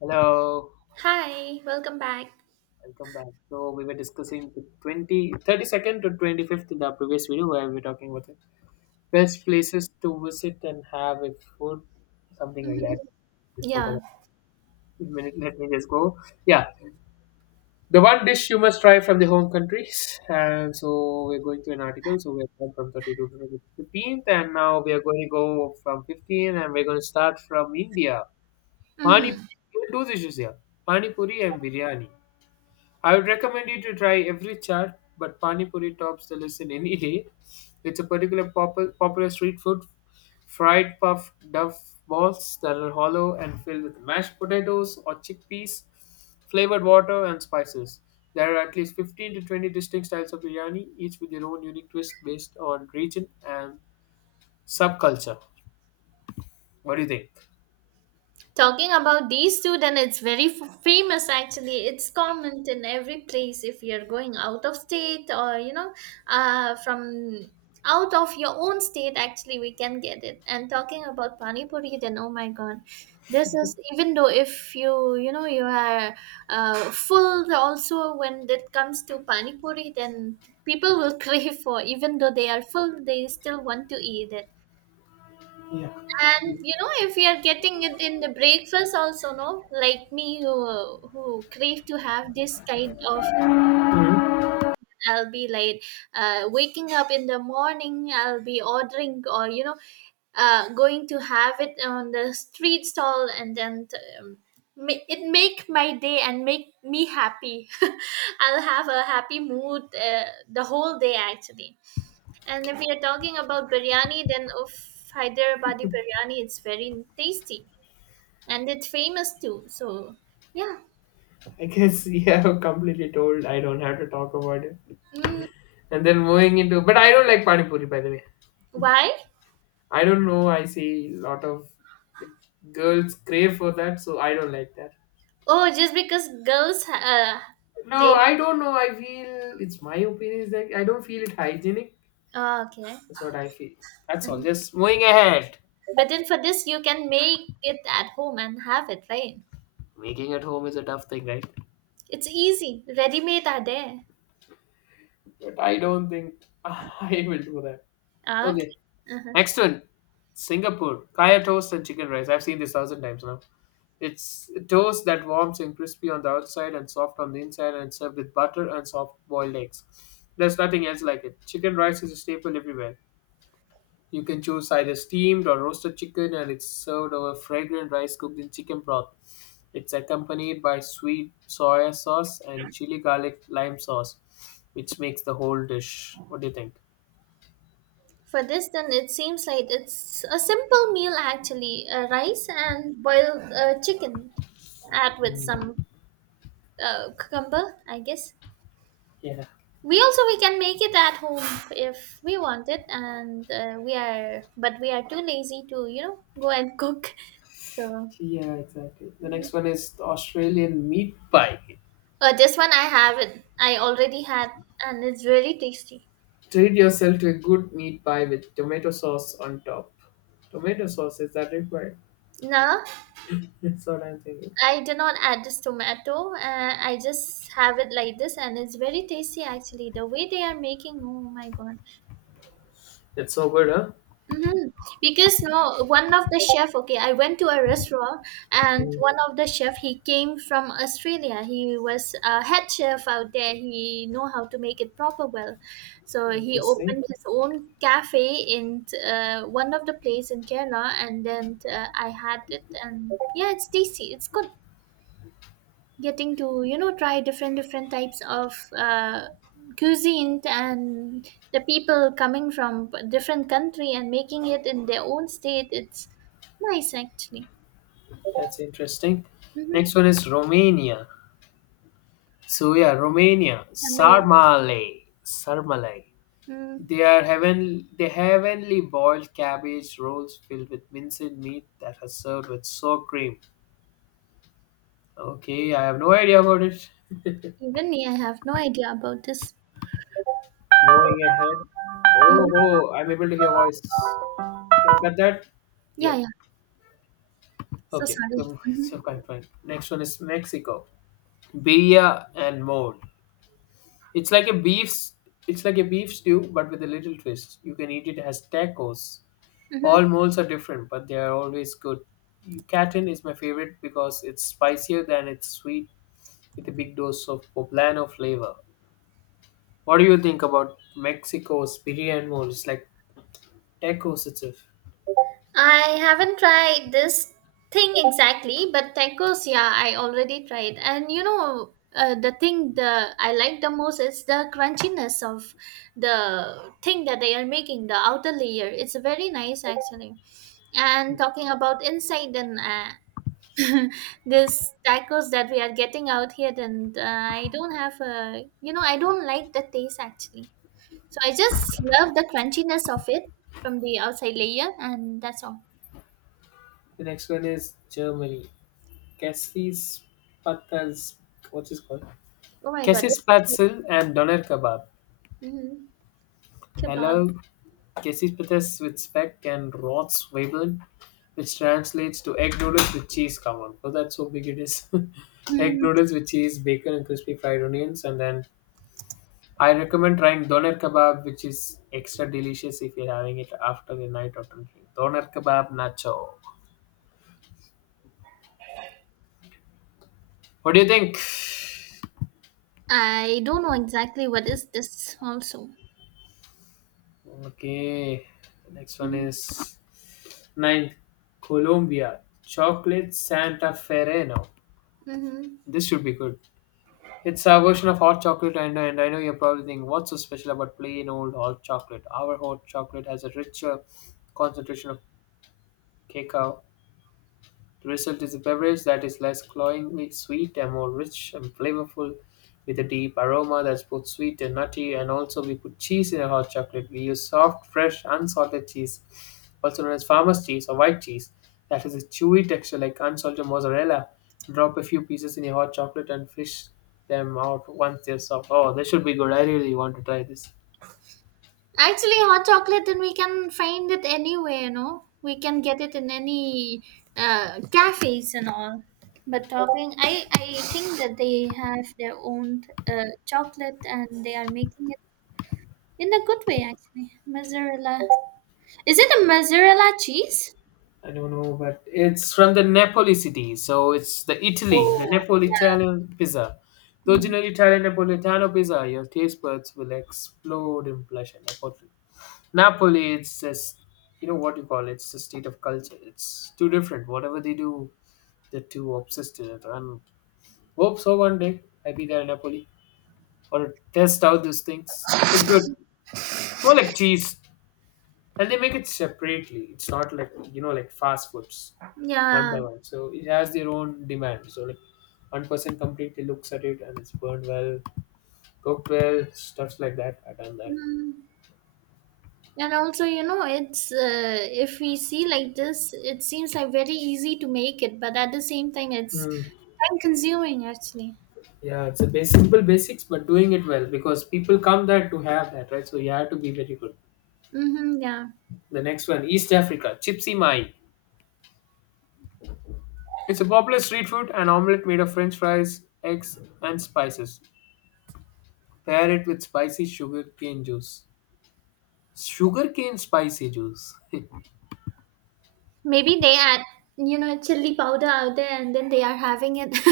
Hello, Hi, welcome back. welcome back. So we were discussing the 2032nd to 25th in the previous video where we were talking about the best places to visit and have a food, something like Mhm. that. We Yeah. forgot. Wait a minute, let me just go. Yeah, the one dish you must try from the home countries. And so we're going to an article. So we're going from 32 to 15th, and now we are going to go from 15, and we're going to start from India. Pani, Mhm. there are two dishes here: Pani Puri and biryani. I would recommend you to try every chaat, but Pani Puri tops the list in any day. It's a particular popular street food, fried puff duff balls that are hollow and filled with mashed potatoes or chickpeas, flavored water, and spices. There are at least 15 to 20 distinct styles of biryani, each with their own unique twist based on region and subculture. What do you think? Talking about these two, then it's very famous actually. It's common in every place if you're going out of state or, you know, from out of your own state, actually, we can get it. And talking about Pani Puri, then oh my god, this is even though if you are full also when it comes to Pani Puri, then people will crave for, even though they are full, they still want to eat it. Yeah. And you know, if we are getting it in the breakfast also, no, like me who crave to have this kind of, Mhm. I'll be like, waking up in the morning, I'll be ordering or you know, going to have it on the street stall, and then um, it make my day and make me happy. I'll have a happy mood the whole day actually. And if we are talking about biryani, then of Hyderabadi biryani, it's very tasty and it's famous too. So yeah. I guess you have completely told I don't have to talk about it. Mm. And then moving into, but I don't like pani puri, by the way. Why? I don't know. I see a lot of like, girls crave for that, so I don't like that. Oh, just because girls No, they I don't know. I feel it's my opinion is that I don't feel it hygienic. Oh, okay. That's what I feel. That's all. Mhm. Just moving ahead. But then for this you can make it at home and have it, right? Making at home is a tough thing, right? It's easy. Ready made are there. But I don't think I will do that. Ah, okay. Okay. Uh-huh. Next one. Singapore. Kaya toast and chicken rice. I've seen this thousand times now. It's toast that warms and crispy on the outside and soft on the inside and served with butter and soft boiled eggs. There's nothing else like it. Chicken rice is a staple everywhere. You can choose either steamed or roasted chicken and it's served over fragrant rice cooked in chicken broth. It's accompanied by sweet soya sauce and chili garlic lime sauce, which makes the whole dish. What do you think? For this, then it seems like it's a simple meal actually. Rice and boiled chicken, add with Mm. some cucumber, I guess. Yeah. We can make it at home if we want it and we are but we are too lazy to you know go and cook. So Yeah, exactly. The next one is the Australian meat pie. This one, I already had and it's really tasty. Treat yourself to a good meat pie with tomato sauce on top. Tomato sauce, is that required? No, That's what I'm thinking. I do not add this tomato. I just have it like this and it's very tasty actually the way they are making, oh my god. That's so good, huh? Mm-hmm. Because no, one of the chef. Okay, I went to a restaurant, and Mm, one of the chef he came from Australia. He was a head chef out there. He know how to make it proper well, so he interesting. opened his own cafe in one of the place in Kerala, and then I had it, and yeah, it's tasty. It's good getting to you know try different types of cuisine and the people coming from different country and making it in their own state, it's nice actually. That's interesting. Next Mm-hmm. one is Romania. So yeah, Romania. i mean Sarmale. Sarmale. mm, They are heavenly boiled cabbage rolls filled with minced meat that are served with sour cream. Okay, I have no idea about it. Even me, I have no idea about this. Moving ahead. Oh, Mhm. oh, I'm able to hear voice. Can you cut that? yeah Yep. yeah So Okay. sorry. The- So Mm-hmm. quite fine. Next one is Mexico. Birria and mole. It's like a beef. It's like a beef stew, but with a little twist. You can eat it as tacos. All Mm-hmm. moles are different, but they are always good. Yucatan is my favorite because it's spicier than it's sweet, with a big dose of poblano flavor. What do you think about Mexico's birria and mole? It's like tacos itself. I haven't tried this thing exactly, but tacos, yeah, I already tried. And you know, the I like the most is the crunchiness of the thing that they are making, the outer layer. It's very nice actually. And talking about inside and this tacos that we are getting out here, then I don't have a, you know, I don't like the taste actually. So I just love the crunchiness of it from the outside layer, and that's all. The next one is Germany. Cassis Patals. What's it called? Oh my God, this Kesi's pretzel and doner kebab. mm I kebab. love Kesi's pretzel with speck and Rotzwebeln, which translates to egg noodles with cheese. Come on, oh, that's how big it is. Egg Mm, noodles with cheese, bacon, and crispy fried onions. And then I recommend trying doner kebab, which is extra delicious if you're having it after the night of drinking. Doner kebab nacho. What do you think? I don't know exactly what is this also. Okay, next one Mm. is ninth Colombia chocolate Santa Fereno. Mm-hmm. This should be good. It's our version of hot chocolate, and I know you're probably thinking, what's so special about plain old hot chocolate? Our hot chocolate has a richer concentration of cacao. The result is a beverage that is less cloyingly sweet and more rich and flavorful, with a deep aroma that's both sweet and nutty. And also, we put cheese in a hot chocolate. We use soft, fresh, unsalted cheese, also known as farmer's cheese or white cheese, that has a chewy texture like unsalted mozzarella. Drop a few pieces in your hot chocolate and fish them out once they're soft. Oh, this should be good. I really want to try this. Actually, hot chocolate, then we can find it anywhere, no? We can get it in any cafes and all. But talking, I think that they have their own chocolate and they are making it in a good way, actually. Mozzarella. Is it a mozzarella cheese? I don't know, but it's from the Napoli city, so it's the Italy, the Oh, Napoli Italian pizza. The yeah. original Italian Napolitano pizza, your taste buds will explode in pleasure. Napoli, Napoli, it's just you know what you call it. It's a state of culture. It's too different. Whatever they do, they're too obsessed with it. And hope so one day I be there in Napoli or test out these things. It's good. It's more like cheese, and they make it separately. It's not like, you know, like fast foods Yeah, one yeah. by one, so it has their own demand. So like, one person completely looks at it and it's burned well, cooked well, stuff like that. I done that. Mm. And also, you know, it's if we see like this, it seems like very easy to make it, but at the same time, it's Hmm, time consuming actually. yeah, it's a basic, simple basics, but doing it well, because people come there to have that, right? So you have to be very good. Mm-hmm, yeah. The next one, East Africa, chipsy mai. It's a popular street food, an omelette made of french fries, eggs, and spices. Pair it with spicy sugarcane juice. Sugarcane spicy juice. Maybe they add, you know, chili powder out there and then they are having it. See,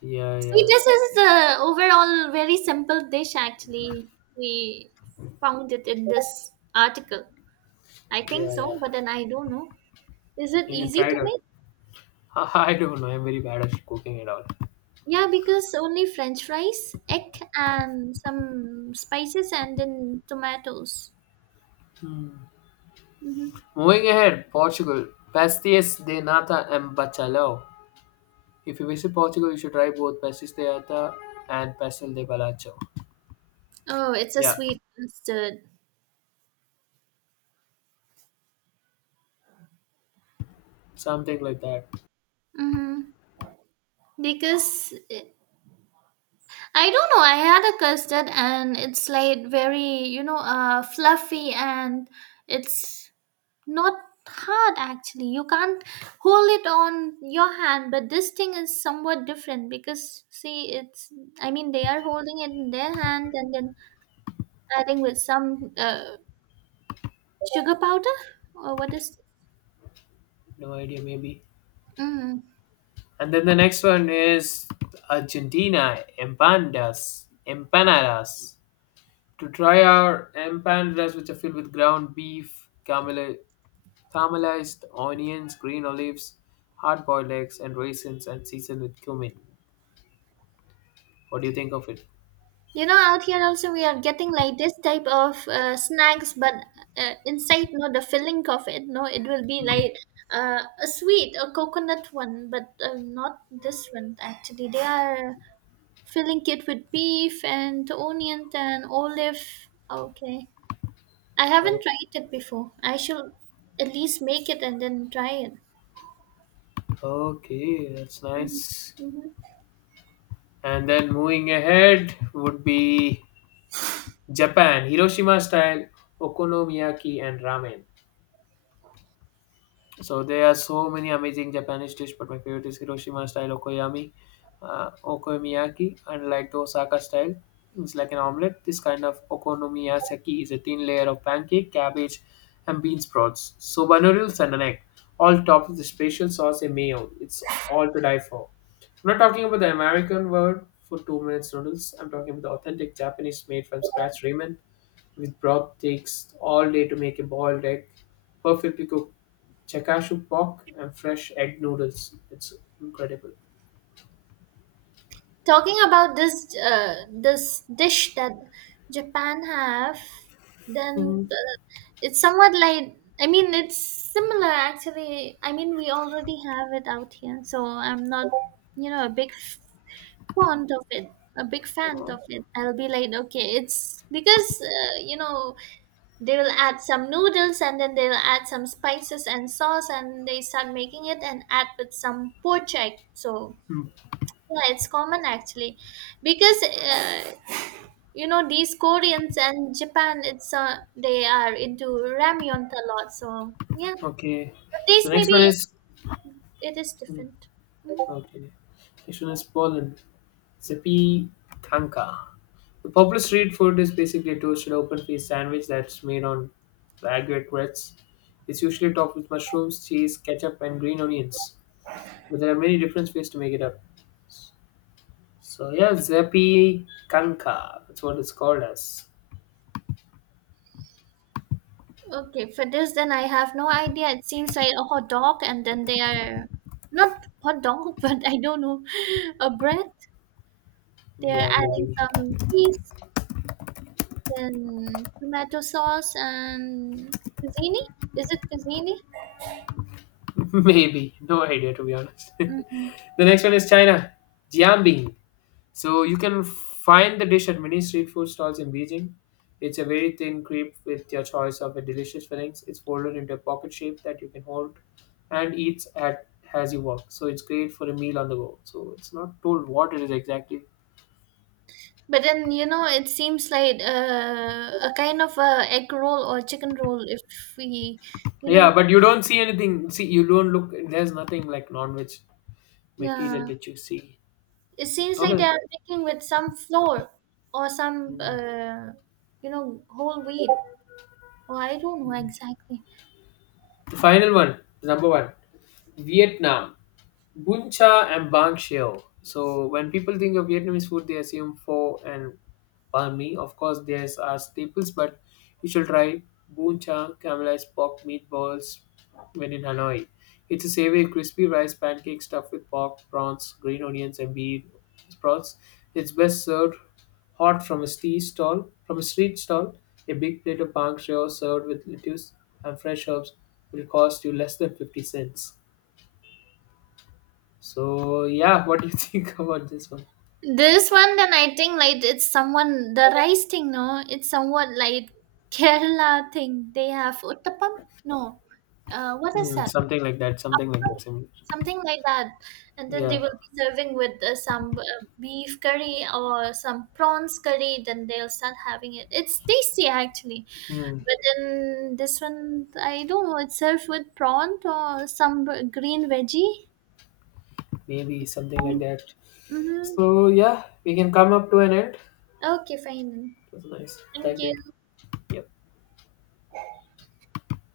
Yeah, yeah, this is the overall very simple dish actually. We found it in this article. I think yeah, yeah. so, but then I don't know. Is it You can easy try to it out. make? I don't know. I'm very bad at cooking at all. Yeah, because only French fries, egg, and some spices, and then tomatoes. Hmm. Hmm. Moving ahead, Portugal. Pastéis de nata and bacalhau. If you visit Portugal, you should try both pastéis de nata and pastel de bacalhau. Oh, it's a Yeah, sweet custard. something like that. Hmm. Because it- I don't know, I had a custard and it's like very, you know, fluffy and it's not hard actually. You can't hold it on your hand, but this thing is somewhat different because see, it's, I mean, they are holding it in their hand and then adding with some sugar powder? Or what is? No idea, maybe. Mm. And then the next one is Argentina empanadas. Empanadas. To try our empanadas, which are filled with ground beef, camele, caramelized onions, green olives, hard boiled eggs, and raisins, and seasoned with cumin. What do you think of it? You know, out here also we are getting like this type of snacks, but inside, no, the filling of it, no, it will be Hmm. like a sweet, a coconut one, but not this one. Actually, they are filling it with beef and onion and olive. Okay, I haven't O- tried it before. I should at least make it and then try it. Okay, that's nice. Mhm. And then moving ahead would be Japan, Hiroshima style, okonomiyaki, and ramen. So there are so many amazing Japanese dish, but my favorite is Hiroshima style okonomiyaki, and like the Osaka style. It's like an omelette. This kind of okonomiyaki is a thin layer of pancake, cabbage, and bean sprouts, soba noodles, and an egg, all topped with a special sauce and mayo. It's all to die for. I'm not talking about the American word for 2 minutes noodles. I'm talking about the authentic Japanese made from scratch ramen with broth takes all day to make a boiled egg, perfectly cooked chakashu pork, and fresh egg noodles. It's incredible. Talking about this dish that Japan have, then Mm. It's somewhat like I mean it's similar actually. I mean we already have it out here, so I'm not you know a big fond of it, a big fan Oh. of it. I'll be like okay, it's because you know they will add some noodles and then they'll add some spices and sauce and they start making it and add with some pork chop. So Hmm, yeah, it's common actually, because you know these Koreans and Japan, it's they are into ramyun a lot. So yeah, but okay. this So next maybe one is it is hmm, different. okay. Next one is Poland. Zipi Kanka. The popular street food is basically a toasted open faced sandwich that's made on baguette breads. It's usually topped with mushrooms, cheese, ketchup, and green onions. But there are many different ways to make it up. So yeah, Zepi Kanka. That's what it's called as. Okay, for this then I have no idea. It seems like a hot dog, and then they are not hot dog, but I don't know, a bread. They are Yeah, adding maybe. some cheese and tomato sauce and cuisine. Is it cuisine? Maybe. No idea to be honest. Mm-hmm. The next one is China. Jiambing. So you can find the dish at many street food stalls in Beijing. It's a very thin crepe with your choice of a delicious fillings. It's folded into a pocket shape that you can hold and eats at as you walk. So it's great for a meal on the go. So it's not told what it is exactly. But then you know, it seems like a kind of a egg roll or chicken roll. If we, you know, Yeah, but you don't see anything. See, you don't look. There's nothing like non-veg material yeah, which you see. it seems like they Okay. are making with some flour or Mm, you know, whole wheat. Or I don't know mm. exactly. The final one, number one, Vietnam. Bun cha and banh xiao. So when people think of Vietnamese food, they assume pho and banh mi. Of course, these are staples, but you should try bun cha, caramelized pork meatballs when in Hanoi. It's a savory, crispy rice pancake stuffed with pork, prawns, green onions, and beef sprouts. It's best served hot from a street stall. From a street stall, a big plate of banh xiao served with lettuce and fresh herbs will cost you less than 50 cents. So yeah, what do you think about this one? This one, then I think like it's someone the rice thing. No, it's somewhat like Kerala thing. They have uttapam. No, what is Hmm, that? Something like that, similar. Something like that. And then they Yeah, will be serving with some beef curry or some prawns curry. Then they'll start having it. It's tasty actually. hmm, But then this one, I don't know, it's served with prawn or some green veggie. maybe something like that. Mm-hmm. So yeah, we can come up to an end. Okay, fine then. It was nice. Thank Thank you. you. Yep.